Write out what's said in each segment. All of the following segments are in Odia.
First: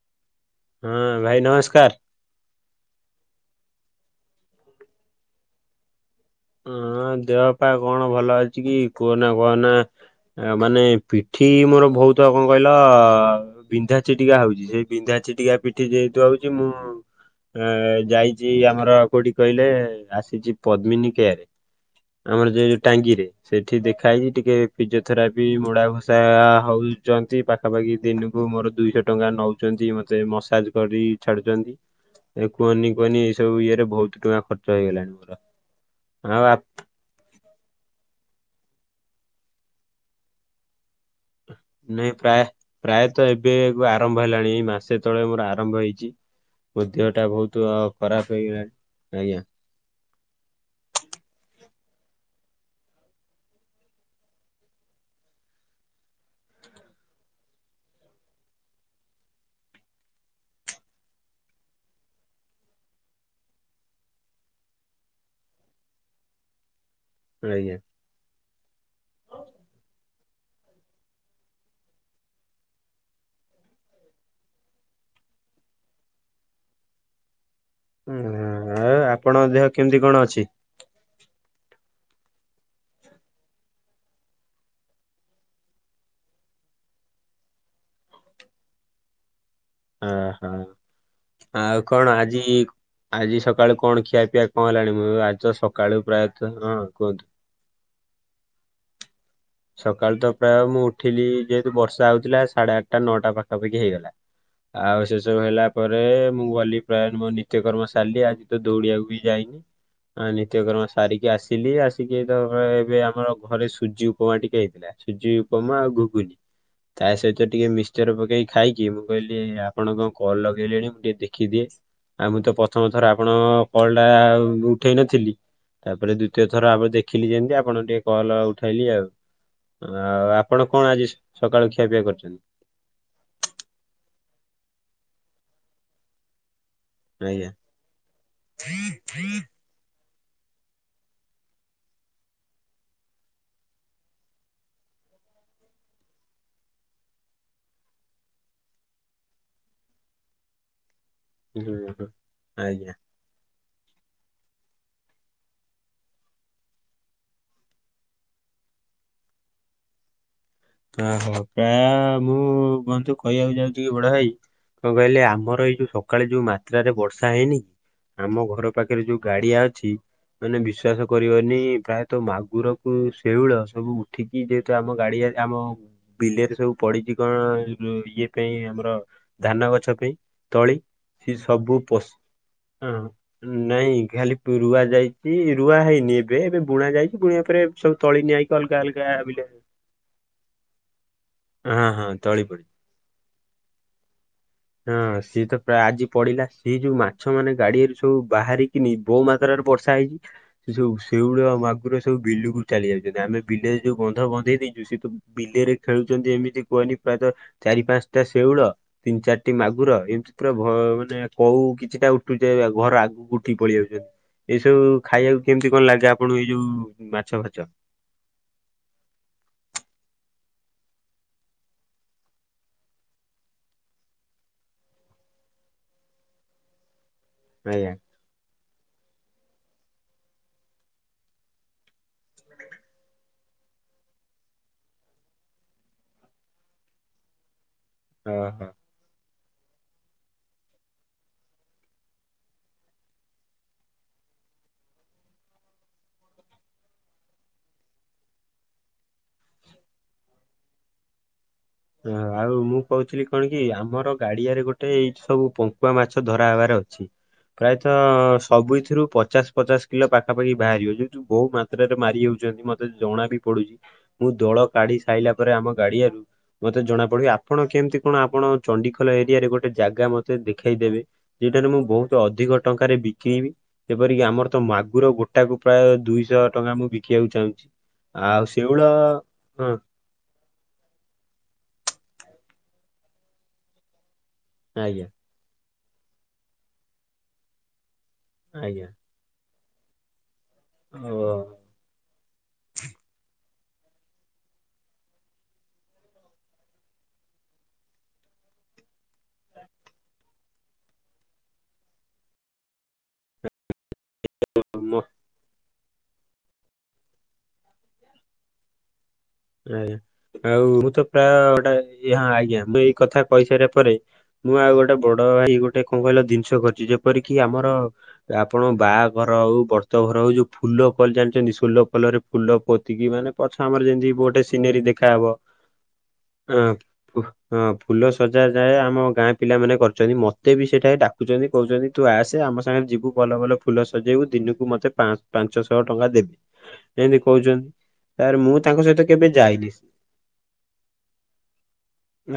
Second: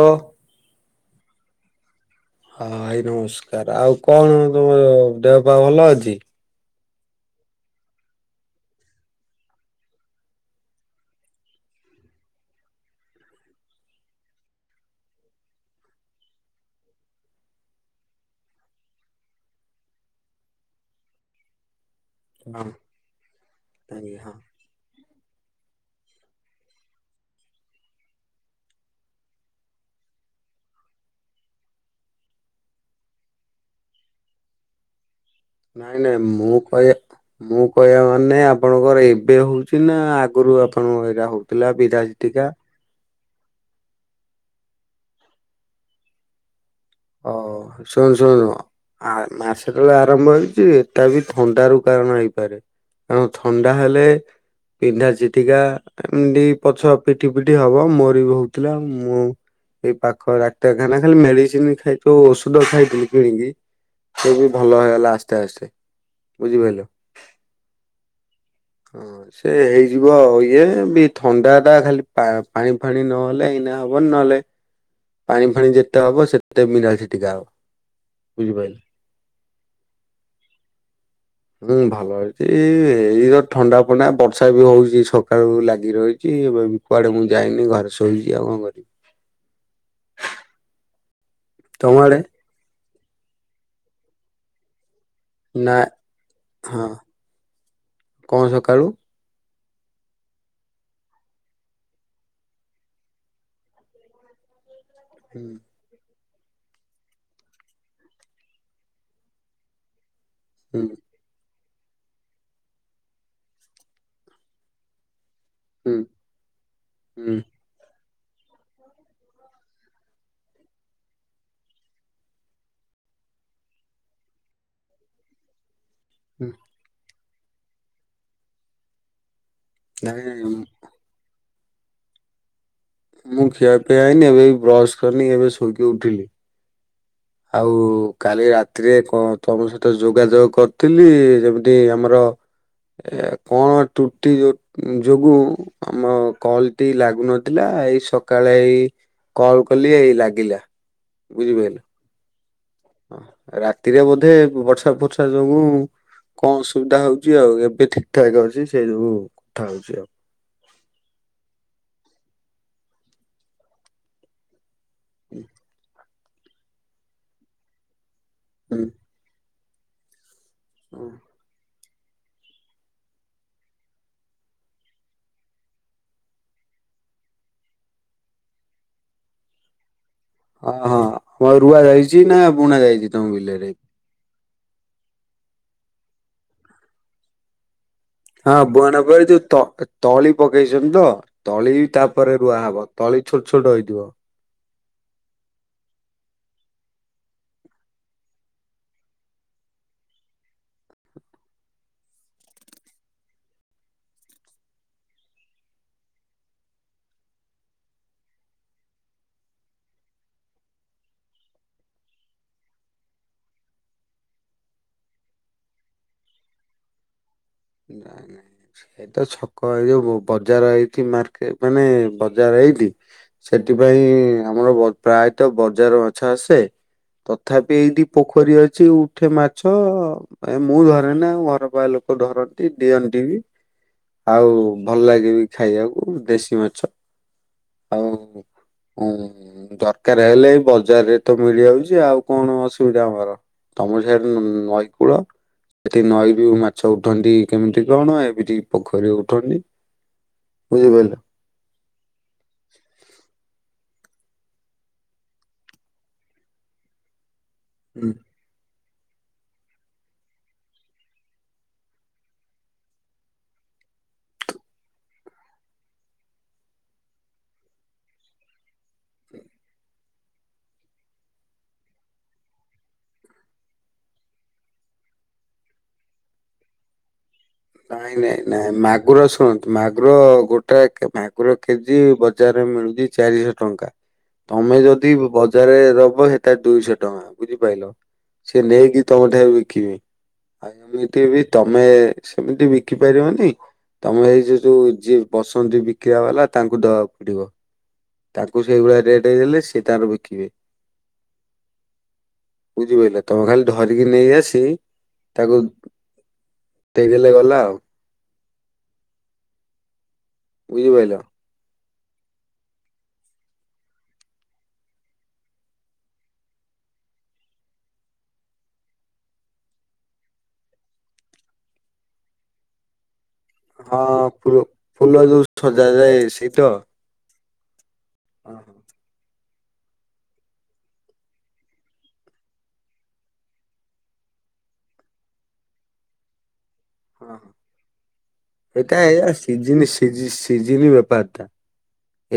ହୋ ହଁ ଭାଇ ନମସ୍କାର। ହଁ ଭାଇ ନମସ୍କାର ଆଉ କଣ ତମର ଦେହ ପା ଭଲ ଅଛି? ହଁ ଦେହ ପା କଣ ଭଲ ଅଛି କି କୁହନା କୁହନା। ଆ ମାନେ ପିଠି ମୋର ବହୁତ କଣ କହିଲ। ବିନ୍ଧା ଚିଟିକା ହଉଛି ସେଇ ବିନ୍ଧା ଚିଟିକା ପିଠି ଯେହେତୁ ହଉଛି ମୁଁ। ଏ ଯାଇଛି ଆମର କୋଉଠି କହିଲେ ଆସିଛି ପଦ୍ମିନୀ। ଆମର ଯୋଉ ହଁ ଯୋଉ ଟାଙ୍ଗି ରେ ସେଠି ଦେଖା ହେଇଛି ଆଜ୍ଞା ଟିକେ। ଫିଜିଓଥେରାପି ମୁଡ଼ା ଘଷା ହଉଛନ୍ତି ପାଖାପାଖି ଦିନକୁ ମୋର ଦୁଇଶ ଟଙ୍କା ନଉ ମତେ ମସାଜ କରି ଛାଡୁଛନ୍ତି। ଏ କୁହନି କୁହନି ଏଇ ସବୁ ଇଏରେ ବହୁତ ଟଙ୍କା ଖର୍ଚ୍ଚ ହେଇଗଲାଣି ମୋର। ନାଇଁ ନାଇଁ ଆଉ ମୁଁ କହିବା ମୁଁ କହିବା ମାନେ ଆପଣଙ୍କର ଏବେ ହଉଛି ନା ଆଗୁରୁ ଆପଣ ନାଇଁ ପ୍ରାୟ ପ୍ରାୟତ ଏବେ ଏବେ ଆରମ୍ଭ ହେଲାଣି ଏଇ ମାସେ ତଳେ ମୋର ଆରମ୍ଭ ହେଇଛି। ମୋ ଦେହ ଟା ଅ ବହୁତ ଖରାପ ହେଇଗଲାଣି ଆଜ୍ଞା। ଏବେ ଆରମ୍ଭ ହେଇଛି ଏଟା ବି ଥଣ୍ଡାର କାରଣ ହେଇପାରେ କାରଣ ଥଣ୍ଡା ହେଲେ। ବିନ୍ଧା ଝିଟିକା। ଏମିତି ପଛ ପିଠି ପିଠି ହବ ମୋରି ବି ହଉଥିଲା ମୁଁ ଏଇ ପାଖ ଡାକ୍ତରଖାନା ଖାଲି ମେଡିସିନ ସେ ଯୋଉ ଔଷଧ ଖାଇଥିଲି କିଣିକି ସେ ବି ଭଲ ହେଇଗଲା ଆସ୍ତେ ଆସ୍ତେ। ବୁଝିପାରିଲ। ଆଜ୍ଞା। ହଁ। ସେ ହେଇଯିବ ଆଉ ଇଏ ବି ଥଣ୍ଡା ଟା ଖାଲି ପା ପାଣି ଫାଣି ନହେଲେ ଏଇନା ହବନି ନହେଲେ। ପାଣି ଫାଣି ଯେତେ ହବ ସେତେ ବିନ୍ଧା ଚିଟିକା ହବ ଆ, ବୁଝିପାରିଲ। ଆଉ ଆପଣଙ୍କ ଦେହ କେମିତି କଣ ଅଛି? ହୁଁ ଭଲ ଅଛି ଏଇ ଥଣ୍ଡା ଫଣ୍ଡା ବର୍ଷା ବି ହଉଛି ସକାଳୁ ଲାଗି ରହିଛି ଏବେବି କୁଆଡେ ମୁଁ ଯାଇନି ଘରେ ଶୋଇଛି ଆଉ କଣ କରିବି। ଓ ହୋ ଆଉ ତମ କଣ ଆଡେ ଆଜି। ଆଜି ସକାଳୁ କଣ ଖିଆ ପିଆ କଣ ହେଲାଣି ମୁଁ ଆଜି ତ ନା ସକାଳୁ ପ୍ରାୟତଃ ହଁ କୁହନ୍ତୁ। କଣ ସକାଳୁ? ସକାଳୁ ତ ପ୍ରାୟ ମୁଁ ଉଠିଲି ଯେହେତୁ ବର୍ଷା ହଉଥିଲା ସାଢେ ଆଠଟା ନଅଟା ପାଖାପାଖି ହେଇଗଲା। ଆଉ ସେ ସବୁ ହୁଁ ହେଲା। ପରେ ମୁଁ ଗଲି ପ୍ରାୟ ମୋ ନିତ୍ୟକର୍ମ ସାରିଲି ଆଜି ତ ଦୌଡିିବାକୁ ବି ଯାଇନି ଆ ହୁଁ ନିତ୍ୟକ୍ରମ ସାରିକି ଆସିଲି ଆସିକି ତ ଏବେ ଆମର ଘରେ ସୁଜି ଉପମା ଟିକେ ହେଇଥିଲା। ସୁଜି ଉପମା ଆଉ ହୁଁ ଘୁଗୁନି ତା ହୁଁ ସହିତ ଟିକେ ମିଶ୍ଚ ମିକଶ୍ଚର ପକେଇକି ଖାଇକି ମୁଁ କହିଲି ଆପଣକଣ କଲ ଲଗେଇଲେଣି ମୁଁ ଟିକେ ଦେଖିଦିଏ। ଆଉ ମୁଁ ତ ପ୍ରଥମ ଥର ଆପଣଙ୍କ କଲ ଟା ଉଠେଇ ନଥିଲି। ତାପରେ ଦ୍ୱତୀୟ ଥର ଆପ ଦେଖିଲି ଯେମତି ଆପଣ ଟିକେ କଲ୍ ଉଠାଇଲି ଆଉ। ଆଉ ନାଇଁ ଆପଣ କଣ ଆଜି ସକାଳୁ ଖିଆ ପିଆ କରିଛନ୍ତି? ମୁଁ ଖିଆ ପିଆ ହେଇନି ଏବେ ବି ବ୍ରସ କରିନି ଏବେ ଶୋଇକି ଉଠିଲି। ଆଜ୍ଞା। ଆଉ କାଲି ରାତିରେ କଣ ତମ ସ ତ ଯୋଗାଯୋଗ କରିଥିଲି ଯେମିତି ଆମର। ଏ କଣ ତ୍ରୁଟି ଯୋଗୁଁ। ଆମ କଲ ଟି ଲାଗୁନଥିଲା ଏଇ ସକାଳେ ଏଇ। କଲ କଲି ଏଇ ଲାଗିଲା। ହୁଁ ବୁଝିପାଇଲ। ହୁଁ ଆଜ୍ଞା। ରାତିରେ ବୋଧେ ବର୍ଷା ଫର୍ଷା ଯୋଗୁ। କଣ ଅସୁବିଧା ହଉଛି ଆଉ ଏବେ ଠିକ୍ ଠାକ୍ ଅଛି ସେଇ ସବୁ କଥା ହଉଛି ଆଉ। ଓହୋ ପ୍ରାୟ ମୁଁ କୁହନ୍ତୁ କହିବାକୁ ଯାଉଛି କି ବଡ ଭାଇ। କଣ କହିଲେ ଆମର ଏଇ ଯୋଉ ସକାଳେ ଯୋଉ ମାତ୍ରାରେ ବର୍ଷା ହେଇନି। ଆମ ଘର ହୁଁ ପାଖରେ ଯୋଉ ଗାଡିଆ ଅଛି ମାନେ ବିଶ୍ବାାସ ହଁ କରିବନି ପ୍ରାୟ ତ ମାଗୁରକୁ, ଶେଉଳ ସବୁ ଉଠିକି ଯେହେତୁ ଆମ ଗାଡିଆରେ। ଆମ ବିଲେରେ ସବୁ ପଡିଛି କଣ ଇଏ ପାଇଁ ଆମର ଧାନ ଗଛ ପାଇଁ ତଳି ଓଁ ହଁ ସେ ହଁ ସବୁ ରୁଆ ଯାଇଛି ନା ବୁଣା ଯାଇଛି ତମ ବିଲରେ? ଏୟାର ଲିଫ୍ଟ ରୁଆ ଯାଇଛି ରୁଆ ହେଇନି ଏବେ ଏବେ ବୁଣା ଯାଇଛି ବୁଣିବା ପରେ ସବୁ ତୋଳି ନିଆଁ ହେଇକି ହଁ ଅଲଗା ବୁହାନ ଅଲଗା ପରେ ଯୋଉ ବିଲ। ତ ତଳି ପକେଇଛନ୍ତି ତ, ତଳି ହଁ ହଁ ତାପରେ ତଳି ପଡିଛି। ରୁଆ ହବ ତଳି ଛୋଟ ଛୋଟ ହେଇଥିବ। ହଁ ସିଏ ତ ପ୍ରାୟ ଆଜି ପଡିଲା ସେ ଯୋଉ ମାଛ ମାନେ ଗାଡିରେ ସବୁ ବାହାରି ବହୁ ମାତ୍ରାରେ ବର୍ଷା ହେଇଛି। ସେ ସବୁ ଶେଉଳ ମାଗୁର ଆଗରେ ସବୁ ବିଲୁକୁ ଚାଲି ଯାଉଛନ୍ତି ଆମେ ବିଲେ ଯୋଉ ବନ୍ଧ ବନ୍ଧେଇ ଦେଇଛୁ ସେ ତୁ ବିଲେରେ ଖେଳୁଛନ୍ତି ଏମିତି କୁହନି ପ୍ରାୟତଃ ଚାରି ପାଞ୍ଚଟା ଶେଉଳ। ତିନି ଚାରି ଟି ମାଗୁର ଏମିତି ପୁରା ମାନେ କୋଉ କିଛିଟା ଉଠୁଛ ଘର ଆଗକୁ ଉଠିକି ପଳେଇ ଆାଉଛନ୍ତି। ଏଇ ସବୁ ଖାଇବାକୁ କେମିତି କଣ ଲାଗେ ଆପଣଙ୍କୁ ଏଇ ଯୋଉ ମାଛ ଫାଚ? [inaudible] ସେଇ ତ ଛକ ଏଇ ଯୋଉ ବଜାର ହେଇଠି, ମାର୍କେଟ ମାନେ ବଜାର ହେଇଠି। ସେଥିପାଇଁ ଆମର ପ୍ରାୟତଃ ବଜାର ମାଛ ଆସେ ତଥାପି ଆଜ୍ଞା ଏଇଠି। ପୋଖରୀ ଅଛି ଉଠେ ମାଛ ଏ ମୁଁ ଧରେ ନା ଆ ଘର ପାଖ ଲୋକ ଧରନ୍ତି। ଦିଅନ୍ତିନି। ଆଉ ଭଲ ଲାଗେ ବିି ଖାଇବାକୁ ଦେଶୀ ମାଛ ଆଉ। ଓହୋ। ହଁ ଦରକାର ହେଲେ ବଜାରରେ ତ ମିଳିଯାଉଛି ଆଉ କଣ ଅସୁବିଧା ଆମର। ତମ ଜାଗାରେ ନଈ କୂଳ ସେଠି ନଈ ବି ମାଛ ଉଠନ୍ତି। କେମିତି କଣ ଏବେ ଟିକେ ପୋଖରୀ ଉଠନି ବୁଝିପାରିଲ। ଓ ଆଉ ମୁଁ କହୁଥିଲି କଣ କି ଆମର ଗାଡିଆରେ ଗୋଟେ ଏଇ ସବୁ ପଙ୍କୁଆ ମାଛ ଧରା ହବାର ଅଛି। ପ୍ରାୟତଃ ହୁଁ। ସବୁଥିରୁ ପଚାଶ ପଚାଶ କିଲୋ ପାଖାପାଖି ବାହାରିବ ଯୁ ବହୁତ ମାତ୍ରାରେ ମାରି ଯଉଛନ୍ତି ମତେ ଜଣା ବି ପଡୁଛି। ମୁଁ ଦୋଳ କାଢି ସାରିଲା ପରେ ଆମ ଗାଡିଆରୁ ମତେ ଜଣାପଡିବ ଆପଣ କେମିତି କଣ ଆପଣ, ଚଣ୍ଡିଖୋଲ ଏରିଆରେ ଗୋଟେ ଜାଗା ମତେ ଦେଖେଇଦେବେ। ସେଟାରେ ମୁଁ ବହୁତ ଅଧିକ ଟଙ୍କାରେ ବିକେଇବି। ଯେପରିକି ଆମର ତ ମାଗୁର ଗୋଟା କୁ ପ୍ରାୟ ଦୁଇଶହ ଟଙ୍କା ମୁଁ ବିକିବାକୁ ଚାହୁଁଛି। ନାଇଁ ନାଇଁ ଆଉ ନାଇଁ ଶେଉଳ ମାଗୁର ହଁ ଶୁଣନ୍ତୁ ମା ମାଗୁର ଗୋଟା ମାଗୁର କେଜି ବଜାରରେ ମିଳୁଛି ଚାରିଶହ ଟଙ୍କା। ତମେ ଆଜ୍ଞା ଯଦି ବଜାରରେ ଦବ ସେଟା ଦୁଇଶହ ଟଙ୍କା ବୁଝିପାରିଲ ସେ ଆଜ୍ଞା ନେଇକି ତମ ଠାରୁ ବିକିବି ଆଉ ଏମିତି ବି ଓ ତମେ ସେମିତି ବିକି ପାରିବନି ତମେ ଏଇ ଯୋ ଯୋଉ ଯଏ ବସନ୍ତି ବିକ୍ରିବା ବାଲା ତାଙ୍କୁ ଦବାକୁ ପଡିବ। ତାଙ୍କୁ ସେଇଭଳିଆ ରେଟ୍ ଦେଲେ ସେ ତାର ବିକିବେ। ବୁଝିପାରିଲ ତମେ ଖାଲି ଧରିକି ନେଇ ଆସିବୁ ମ ତାକୁ। ଦେଇଦେଲେ ଗଲା ଆଉ। ଆଜ୍ଞା ଆଉ ମୁଁ ତ ବୁଝିପାରିଲ। ପ୍ରାୟ ଗୋଟାଇଏ ହଁ ଆଜ୍ଞା ମୁଁ ଏଇ କଥା କହିସାରିବା ପରେ ମୁଁ ଆଉ ଗୋଟେ ବଡ ଭାଇ ଗୋଟେ କଣ କହିଲ ଜିନିଷ କରିଛି ଯେପରିକି ଆମର ଆପଣ ବାହାଘର ହଉ ବ୍ରତ ଘର ହଉ ଯୋଉ ଫୁଲ ଫଲ ଜାଣିଛନ୍ତି ଫୋଲ ଫୋଲରେ ଫୁଲ ପୋତିକି ମାନେ ପଛ ଆମର ହଁ ଯେମତି ଗୋଟେ ଫୁଲ ସିନେରୀ ଫୁଲ ଦେଖାହେବ ଯୋଉ ସଜାଯାଏ ସେଇ ତ। ଆଁ ହଁ ଫୁଲ ସଜା ହଁ ଯାଏ ହଁ ଆମ ଗାଁ ପିଲାମାନେ କରୁଛନ୍ତି ମୋତେ ବି ସେଇଠା ଡାକୁଚଛନ୍ତି କହୁଛନ୍ତି ତୁ ଆସେ ଆମ ସାଙ୍ଗ ଯିବୁ ଭଲ ଭଲ ଫୁଲ ସଜେଇବୁ ଦିନକୁ ମୋତେ ପା ପାଞ୍ଚଶହ ଟଙ୍କା ଦେବୁ ଏମିତି କହୁଛନ୍ତି ତପରେ ମୁଁ ତାଙ୍କ ସହିତ କେବେ ଯାଇନି ସି ସିଜିନ ବେପାର ଟା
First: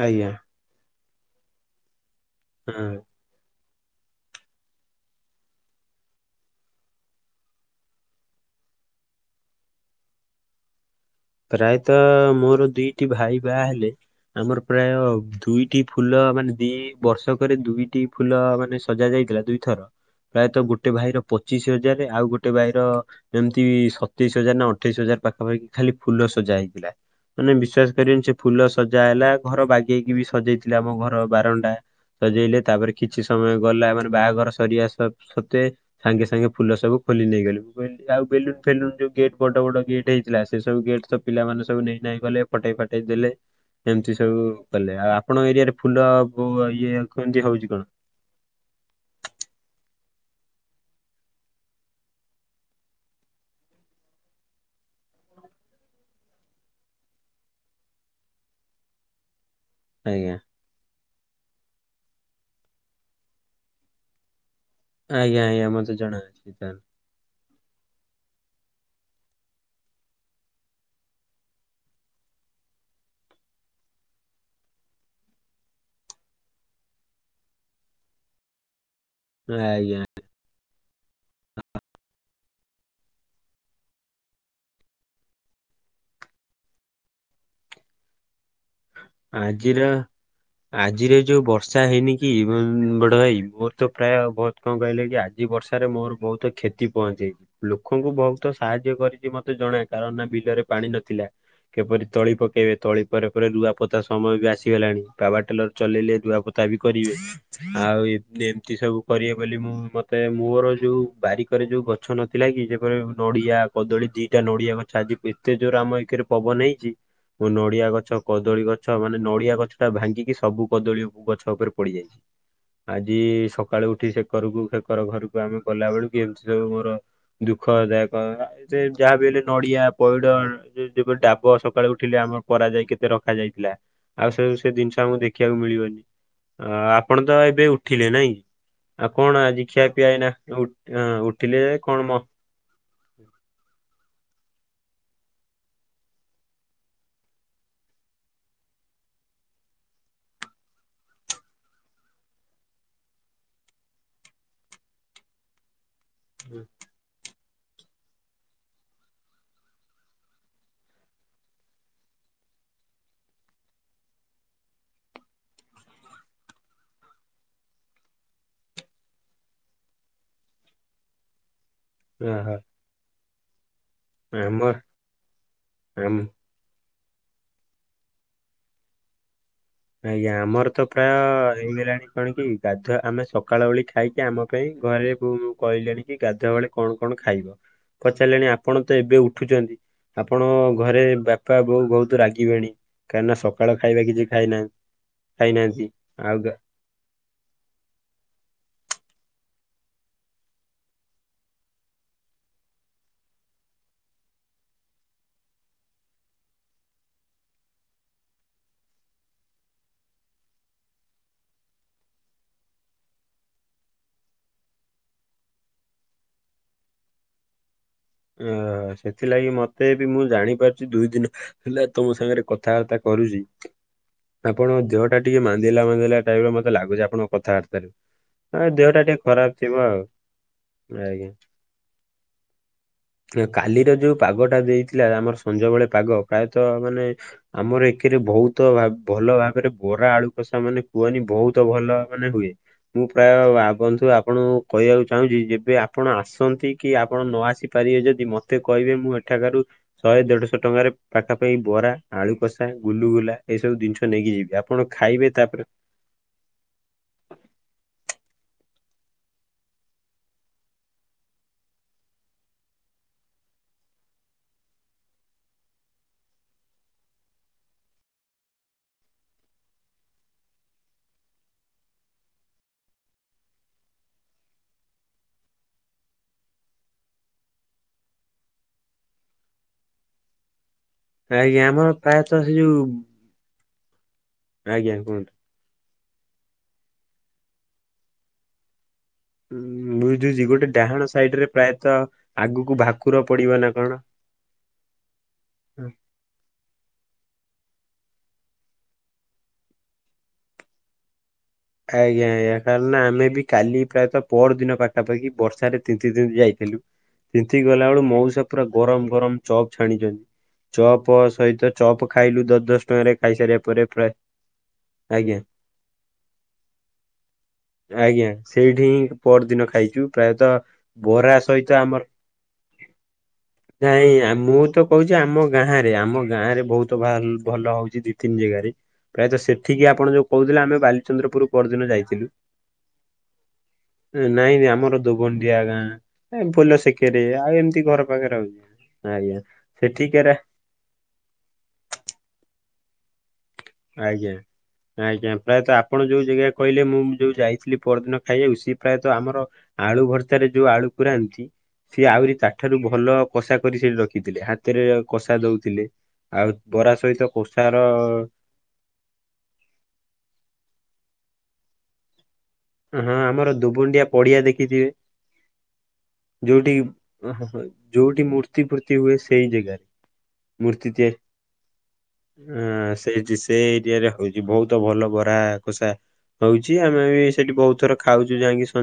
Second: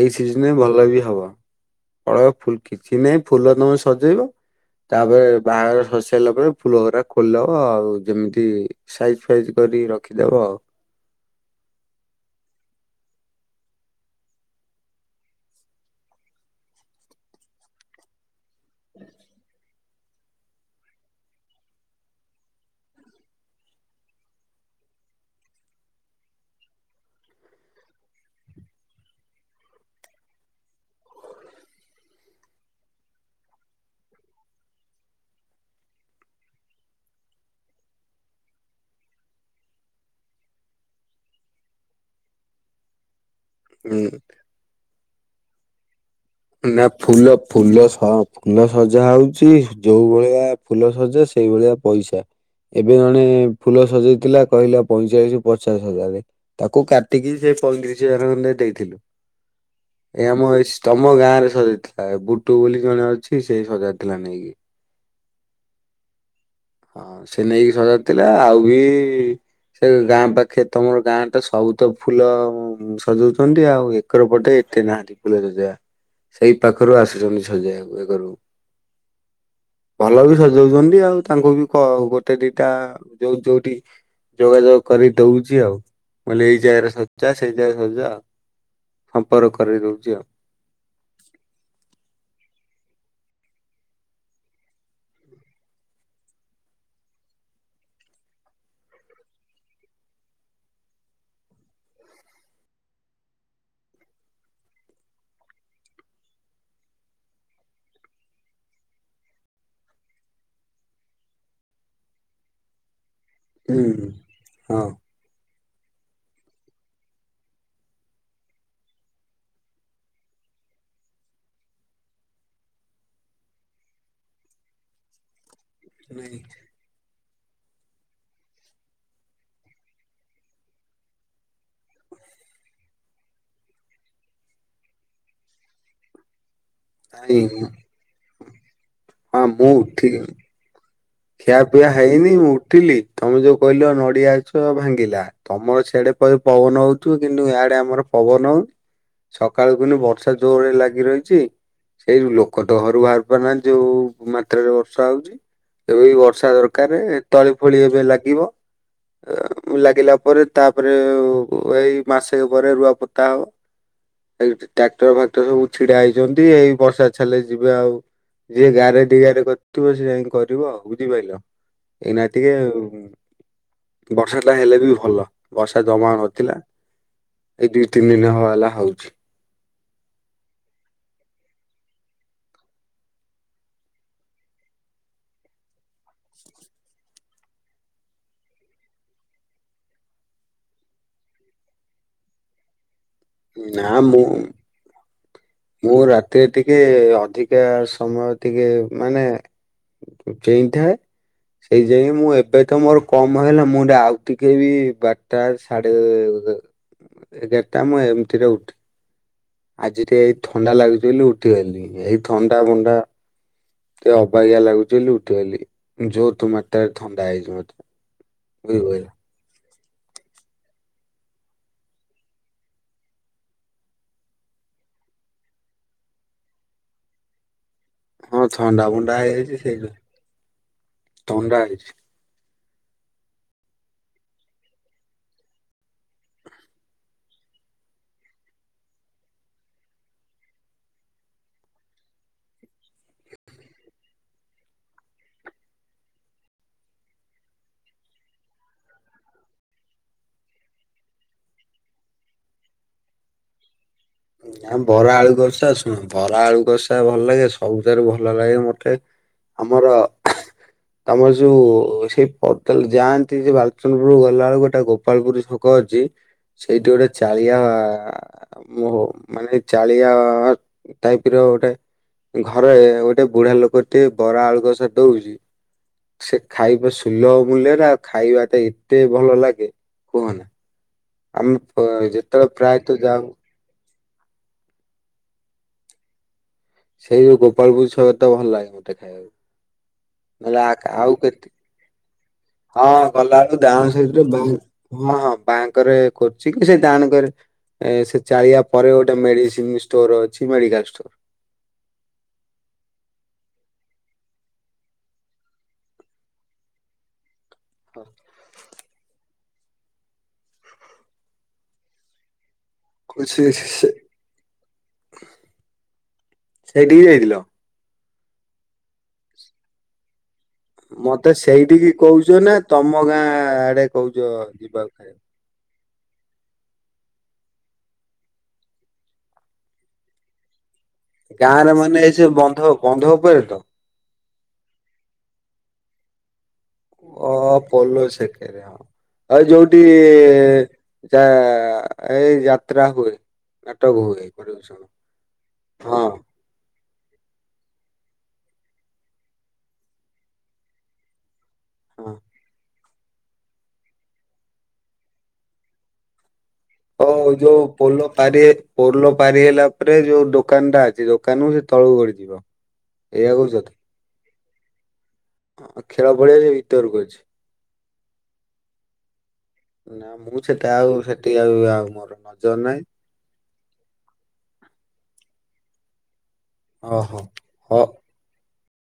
ଏଇ ସିଜିନ ଭଲ ବି ହବ। ପଳେଇ ଫୁଲ ହଁ କିଛି ନାହିଁ ଫୁଲ ତମେ ସଜେଇବ। ତାପରେ ବାହାଘର ସରି ସାଇଲା ପରେ, ଫୁଲ ଗୁରା ଖୋଲିଦବ ଆଉ ଯେମିତି ସାଇଜ ସାଇଜ କରିକି ରଖିଦବ ଆଉ। ପ୍ରାୟତଃ ମୋର ଦିଟି ଭାଇ ବାହା ହେଲେ। ଆମର ପ୍ରାୟ ଦୁଇଟି ଫୁଲ, ମାନେ ଦି ବର୍ଷକରେ ଦୁଇଟି ଫୁଲ ମାନେ ମାନେ ସଜା ଯାଇଥିଲା ଦୁଇଥର, ପ୍ରାୟତଃ ଗୋଟେ ଭାଇର ପଚିଶି ହଜାର। ଆଉ ଗୋଟେ ଭାଇର ଯେମିତି ସତେଇଶ ହଜାର ନା ଅଠେଇଶି ହଜାର ପାଖାପାଖି ଖାଲି ଫୁଲ ସଜା ହେଇଥିଲା। ମାନେ ବିଶ୍ଵାସ କରିବେନି ସେ ଫୁଲ ସଜା ହେଲା, ଘର ବାଗେଇକି ବି ସଜେଇଥିଲା ଆମ ଘର ବାରଣ୍ଡା। ସଜେଇଲେ, ତାପରେ କିଛି ସମୟ ଗଲା ମାନେ ବାହାଘର ସରିିବା ସ ସତ୍ୱେ ସାଙ୍ଗେ ସାଙ୍ଗେ ଫୁଲ ସବୁ ଖୋଲି ନେଇଗଲୁ, ମୁଁ କହିଲି ଆଉ ବେଲୁନ ଫେଲୁନ ଯୋଉ ଗେଟ୍ ବଡ ବଡ ଗେଟ୍ ହେଇଥିଲା ସେ ସବୁ ଗେଟ ତ ପିଲାମାନେ ସବୁ ନେଇ ନାଇଁ ଗଲେ, ଫଟେଇ ଫାଟେଇ ଦେଲେ, ହୁଁ ଏମିତି ସବୁ କଲେ। ଆଉ ଆପଣଙ୍କ ଏରିଆରେ ଫୁଲ ନା ଇଏ ଫୁଲ କେମିତି ହଉଚି ଫୁଲ କଣ? ସ ଫୁଲ ସଜା ହଉଚି, ଯୋଉ ଭଳିଆ ଫୁଲ ସଜା ସେଇଭଳିଆ ପଇସା। ଏବେ ଜଣେ ଫୁଲ ସଜେଇଥିଲା, କହିଲା ପଇଁଚାଳିଶରୁୁ ପଚାଶ ହଜାର। ତାକୁ କାଟିକି ସେ ପଇଁତିରିଶ ହଜାର ଖଣ୍ଡେ ଦେଇଥିଲୁ। ଏ ଆଜ୍ଞା ଆମ ଆମ ଗାଁରେ ସଜେଇଥିଲା, ବୁଟୁ ବୋଲି ଜଣେ ଅଛି ସେ ସଜେଇଥିଲା ନେଇକି। ଆଜ୍ଞା ଆଜ୍ଞା ମତେ ଜଣା ଅଛି ତାହେଲେ। ହଁ ସେ ନେଇକି ସଜାଡି ଥିଲା, ଆଉ ବି ସେ ଗାଁ ପାଖେ ତମର ଗାଁଟା, ସବୁତ ଫୁଲ ସଜଉଛନ୍ତି ଆଉ ଏକର ପଟେ ଏତେ ନାହାନ୍ତି, ଫୁଲ ସଜେଇବା। ସେଇ ପାଖରୁ ଆସୁଛନ୍ତି ସଜେଇବାକୁ ଏ କରୁ। ଆଜ୍ଞା। ଭଲ ବି ସଜଉଛନ୍ତି, ଆଉ ତାଙ୍କୁ ବି ଗୋଟେ ଦିଟା ଯୋଉ ଯୋଉଠି ଯୋଗାଯୋଗ କରି ଦଉଚି ଆଉ, ମୁଁ କହିଲି ଏଇ ଜାଗାରେ ସଜା ସେଇ ଜାଗାରେ ସଜା ଆଉ। ସମ୍ପର୍କ କରେଇ ଆଜିର ଦଉଛି ଆଉ। ଆଜିରେ ଯୋଉ ବର୍ଷା ହେଇନି କି, ବଡ ଭାଇ ମୋର ତ ପ୍ରାୟ ବହୁତ କଣ କହିଲେ କି ଆଜି ବର୍ଷାରେ, ମୋର ବହୁତ କ୍ଷତି ପହଞ୍ଚେଇଛି। ଲୋକଙ୍କୁ ବହୁତ ସାହାଯ୍ୟ କରିଛି ମତେ ଜଣା, କାରଣ ନା ବିଲରେ ପାଣି ନଥିଲା। କେପରି ତଳି ପକେଇବେ, ତଳି ପରେ ପରେ ରୁଆ ପ ତା ସମୟ ବି ଆସିଗଲାଣି, ପାୱାର ଟେଲର ଚଲେଇଲେ ରୁଆପୋତା ବି କରିବେ। ଆଉ ଏମିତି ଏମିତି ସବୁ କରିବେ ବୋଲି ମୁଁ, ମତେ ମୋର ଯୋଉ ବାରିକରେ ଯୋଉ ଗ ଗଛ ନଥିଲା କି, ଯେପରି ନଡିଆ, ହୁଁ କଦଳୀ ଦିଟା ନଡିଆ ହଁ ଗଛ ଆଜି ଏତେ ଜୋରେ ଆମ ଏକରେ ପବନ ହେଇଛି, ମୋ ନଡିଆ ଗଛ, କଦଳୀ ଗଛ ଗଛ ମାନେ ନଡିଆ ଗଛ ଟା ଭାଙ୍ଗିକି ସବୁ କଦଳୀ ଗଛ ଉପରେ ପଡିଯାଇଛି। ଆଜି ସକାଳୁ ଉଠି ସେକରକୁ ସେକର ଘରକୁ ଆମେ ଗଲା ବେଳକୁ, ନାଇଁ ଏମିତି ସବୁ ମୋର ଦୁଃଖଦାୟକ ଆ [unintelligible] ଯାହା ବି ହେଲେ ନଡିଆ ପଇଡ଼ ଯେ [unintelligible] ଡାବ ସକାଳୁ ଉଠିଲେ ଆମର ପରାଯାଇ କେତେ ରଖାଯାଇଥିଲା। ଆଉ ସେ ସେ ଜିନିଷ ଆମକୁ ଦେଖିବାକୁ ମିଳିବନି। ଅଁ ଆପଣ ତ ନାଇଁ ଏବେ ଉଠିଲେ ନାଇଁ? ଆଉ ହଁ କଣ ଆଜି ମୁଁ ଖିଆ ପିଆ? ଠିକ ଏଇନା ଉଠ ଖିଆ ପିଆ ହେଇନି, ମୁଁ ଉଠିଲି। ତମେ ଯୋଉ କହିଲ ନଡିଆ ଗଛ ଭାଙ୍ଗିଲା। ତମର ସିଆଡେ ପ-ପବନ ହଉଥିବ, କିନ୍ତୁ ଇଆଡେ ଆମର ପବନ ସକାଳୁ କିନ୍ତୁ ବର୍ଷା ଜୋରେ ଲାଗି ରହିଛି। ସେଇ ଲୋକ ତ ଘରୁ ବାହାରି ପାରୁନାହାନ୍ତି, ଯୋଉ-ଉ ମାତ୍ରାରେ ବର୍ଷା ହଉଛି। ଏବେ ବି ବର୍ଷା ଦରକାରେ, ତଳି ଫଳି ଏବେ ଲାଗିବ। ଏ ଲାଗିଲା ପରେ, ତାପରେ ଏଇ ମାସେ ପରେ ରୁଆ ପତା ହବ। ଏଇଠି ଟ୍ରାକ୍ଟର ଫାକ୍ଟର ସବୁ ଛିଡା ହେଇଛନ୍ତି, ଏଇ ବର୍ଷା ଛାଡିଲେ ଯିବେ ଆଉ। ଯିଏ ଗାଁରେ ଢିଆରେ କରିଥିବ, ସେ ଯାଇିଁକି କରିବ ଆଉ ବୁଝିପାଇଲ। ଏଇନା ଟିକେ ଓହୋ ଉଁ ବର୍ଷାଟା ଆମ ହେଲେ ବି ଭଲ, ବର୍ଷା ଜମା ଆମ ନଥିଲା। ଏଇ ଦିଇ ତିନି ଦିନି ହବ ହେଲା ହଉଛି। ଆଜ୍ଞା ଆମର ତ ପ୍ରାୟ ହେଇଗଲାଣି କଣ କି ଗାଧୁଆ, ଆମେ ସକାଳ ଓଳି ଖାଇକି ଆମ ପାଇଁ, ଘରେ ବୋଉ କହିଲେଣି କି ଗାଧୁଆ ବେଳେ କଣ କଣ ଖାଇବ? ପଚାରିଲେଣି ଆପଣ ତ ଏବେ ଉଠୁଛନ୍ତି। ଆପଣଙ୍କ ଘରେ ବାପା ବୋଉ ବହୁତ ରାଗିବେଣି କାହିଁକି ନା ସକାଳ ଖାଇବା କିଛି ଖାଇ ନାହାଁନ୍ତି। ମୁଁ ରାତିରେ ଟିକେ ଅଧିକା ସମୟ ଟିକେ ମାନେ ଚେଇଁଥାଏ ଏଇ ଯାଇଁ ମୁଁ ଏବେ ତ ମୋର କମ ହେଲା ମୁଁ ଆଉ ଟିକେ ବି ବାରଟା ସା ସାଢେ଼ ଏ ଏଗ-ଏଗାରଟା ମୁଁ ଏମିତିରେ ଉଠେ ଆଜି ଟିକେ ଏଇ ଥଣ୍ଡା ଲାଗୁଛି ବୋଲି ଉଠିଗଲି ଏଇ ଥଣ୍ଡା ବଣ୍ଡା ଟିକେ ଅବାଗିଆ ଲାଗୁଛି ବୋଲି ଉଠିଗଲି ଯୋଥ ମାତ୍ରାରେ ଥଣ୍ଡା ହେଇଛି ମତେ ହଁ ଆଁ [inaudible] ବୁଝିପାରିଲ ସେଥିଲାଗି ମତେ ବି ମୁଁ ଜାଣିପାରୁଛି ଦୁଇ ଦିନ ହେଲା ତମ ସାଙ୍ଗରେ କଥାବାର୍ତ୍ତା କରୁଛି। ଆପଣଙ୍କ ଦେହଟା ଟିକେ ମାନ୍ଦିଲା ମାନ୍ଦିଲା ଟାଇପ୍ ର ମତେ ଲାଗୁଛି ଆପଣ କଥାବାର୍ତ୍ତାରୁ ହଁ ଆ ଥଣ୍ଡା ଦେହଟା ଫଣ୍ଡା ଟିକେ ଖରାପ ହେଇଯାଇଛି ଥିବ ସେଇଥି ଆଉ ଆଜ୍ଞା। [inaudible] କାଲିର ଯୋଉ ପାଗ ଟା ଦେଇଥିଲା ଆମର ସଞ୍ଜବେଳେ ପାଗ ପ୍ରାୟତଃ ମାନେ ଆମର ଏକେରେ ବହୁତ ଭା ଭଲ ଭାବରେ ବରା ଆଳୁ କଷା ମାନେ କୁହନି ବହୁତ ଭଲ ମାନେ ହୁଏ। ମୁଁ ପ୍ରାୟ ବା ବନ୍ଧୁ ଆପଣଙ୍କୁ କହିବାକୁ ଚାହୁଁଛି ଯେବେ ଆପଣ ଆସନ୍ତି କି ଆପଣ ନ ଆସି ପାରିବେ ଯଦି ମତେ କହିବେ ମୁଁ ଏଠାକାରୁ ଶହେ ଦେଢଶହ ଟଙ୍କାରେ ପାଖାପାଖି ବରା, ଆଳୁ କଷା, ଗୁଲୁଗୁଲା ଏଇସବୁ ଜିନିଷ ନେଇକି ଯିବି ଆପଣ ଖାଇବେ ତାପରେ ଅଁ ବରା ଆଳୁ କଷା ଭଲ ଲାଗେ ସବୁଠାରୁ ଭଲ ଲାଗେ ମତେ ଆମର ଆମର ଯୋଉ ସେଇ ପଟଲ ଯାଆନ୍ତି ଯେ ବାଲଚନ୍ଦ୍ରପୁର ଗଲାବେଳକୁ ଗୋଟେ ଗୋପ ଗୋପାଳପୁର ଛକ ଅଛି ସେଇଠି ଗୋଟେ ଚାଳିଆ-ଆ ମୋ ମାନେ ଚାଳିଆ-ଆ ଟାଇପ୍ ର ଗୋଟେ ଘରେ ଗୋଟେ ବୁଢା ଲୋକ ଟିଏ ବରା ଆଳୁକଷା ଦଉଛି। ସେ ଖାଇବ ସୁଲଭ ମୂଲ୍ୟରେ ଆଉ ଖାଇବାତା ଏତେ ଭଲ ଲାଗେ କୁହନା। ଆମ ଆଜ୍ଞା ଆମର ଅଏ ପ୍ରାୟତଃ ଯେତେବେଳେ ସେ ଯୋଉ ପ୍ରାୟତଃ ଯାଉ ଆଜ୍ଞା କୁହନ୍ତୁ। ସେଇ ଯୋଉ ଗୋପାଳପୁର ଛକ ତ ଭଲ ଲାଗେ ମତେ ଖାଇବାକୁ। ଉଁ ବୁଝୁଛି ନହେଲେ ଗୋଟେ ଆ ଡାହାଣ ଆଉ କେତେ ସାଇଡରେ ପ୍ରାୟତଃ ଆଗକୁ ହଁ ଭାକୁର ଗଲାବେଳକୁ ପଡିବ ନା ଡାହାଣ କଣ? ସାଇଡରେ ହଁ ବାଁକରେ କୋଚିଂ ସେ ଡାହାଣ କରେ ଏ ସେ ଚାଳିବା ପରେ ଗୋଟେ ମେଡିସିନ ଷ୍ଟୋର ଅଛି ମେଡିକାଲ ଷ୍ଟୋର। ଆଜ୍ଞା ଆଜ୍ଞା କାରଣ ଆମେ ବି କାଲି ପ୍ରାୟତଃ ପର ଦିନ ପାଖାପାଖି ବର୍ଷାରେ ତିନ୍ତି ତିନ୍ତି ଯାଇଥିଲୁ। ପିନ୍ଧି କି ଗଲା ବେଳକୁ ମଉସା ପୁରା ଗରମ ଗରମ ଚପ୍ ଛାଣିଛନ୍ତି ଚପ୍ ସହିତ ଚପ ଖାଇଲୁ ଦ ଦଶ ହଁ ସେ- ଖାଇସାରିବା ସେ- ପରେ ଆଜ୍ଞା। ସେଇଠିକି ଯାଇଥିଲ। ଆଜ୍ଞା ସେଇଠି ହିଁ ପରଦିନ ଖାଇଛୁ ପ୍ରାୟତଃ ମତେ ବରା ସହିତ ସେଇଠିକି ଆମର କହୁଛ ନା ତମ ଗାଁ ଆଡେ କହୁଛ ନାଇଁ ମୁଁ ତ ଯିବାକୁ କହୁଛି ଖାଇବାକୁ? ଆମ ଗାଁ ରେ ଆମ ଗାଁ ରେ ବହୁତ ଭ ଭଲ ହଉଛି ଦି ତିନି ଜାଗାରେ। ପ୍ରାୟତଃ ସେତିକି ଆପଣ ଯୋଉ କହୁଥିଲେ ଆମେ ବାଲିଚନ୍ଦ୍ରପୁର ହଁରେ ପରଦିନ ମାନେ ଏଇ ଯାଇଥିଲୁ। ସେ ବନ୍ଧ ବନ୍ଧ ଉପରେ ତ ନାଇଁ ବେ ଆମର ଦୋଗଣ୍ଡିଆ ଗାଁ ପୋଲ ସେକେରେ ଅ ଆଉ ଏମିତି ଘର ପଲୋ ପାଖରେ ଆଉ ସେକରେ ହଁ ଆଜ୍ଞା। ଆଉ ଯୋଉଠି ସେଠିକାରେ ଯ ଏଇ ଯାତ୍ରା ହୁଏ। ନାଟକ ହୁଏ ଆଜ୍ଞା ପରିବେଷଣ ଆଜ୍ଞା ପ୍ରାୟତଃ ହଁ ଆପଣ ଯୋଉ ଜାଗା କହିଲେ ମୁଁ ଯୋଉ ଯାଇଥିଲି ପରଦିନ ଖାଇବାକୁ ସିଏ ପ୍ରାୟତଃ ଆମର ଆଳୁ ଭର୍ତାରେ ଯୋଉ ଆଳୁ ପୁରାନ୍ତି। ସିଏ ହଁ। ଆହୁରି ତାଠାରୁ ଭଲ କଷା କରି ସେଠି ରଖିଥିଲେ ହାତରେ କଷା ଦଉଥିଲେ। ଆଉ ବରା ସହିତ ହଉ ଯୋଉ କଶାର ପୋଲ ପାରି ପୋଲ ପାରି ହେଲା ପରେ ଯୋଉ ଦୋକାନ ଟା ଅଛି ଦୋକାନରୁ ସେ ତଳକୁ ଗଡି ଯିବ। ହଁ ଆମର ଦୁବୁଣ୍ଡିଆ ପଡିଆ ଦେଖିଥିବେ ହଁ, ଖେଳ ପଡିଆ ସେ ଯୋଉଠି ଭିତରକୁ ଅଛି। ଯୋଉଠି ମୂର୍ତ୍ତି ଫୁର୍ତ୍ତି ହୁଏ ସେଇ ଯାଗା ନା ମୁଁ ସେଟା ଆଉ ସେତିକି ଆ ଆଉ ମୋର ନଜର ନାହିଁ। ସେଠି ସେ ଏରିଆରେ ହୋଉଚି ବୋହୁତ ଭଲ ବରା କୋଷା ହୋଉଚି ଆମେ ଓହୋ। ବି ସେଠି ବୋହୁତ ହ ଥର ଖାଉଛୁ [unintelligible]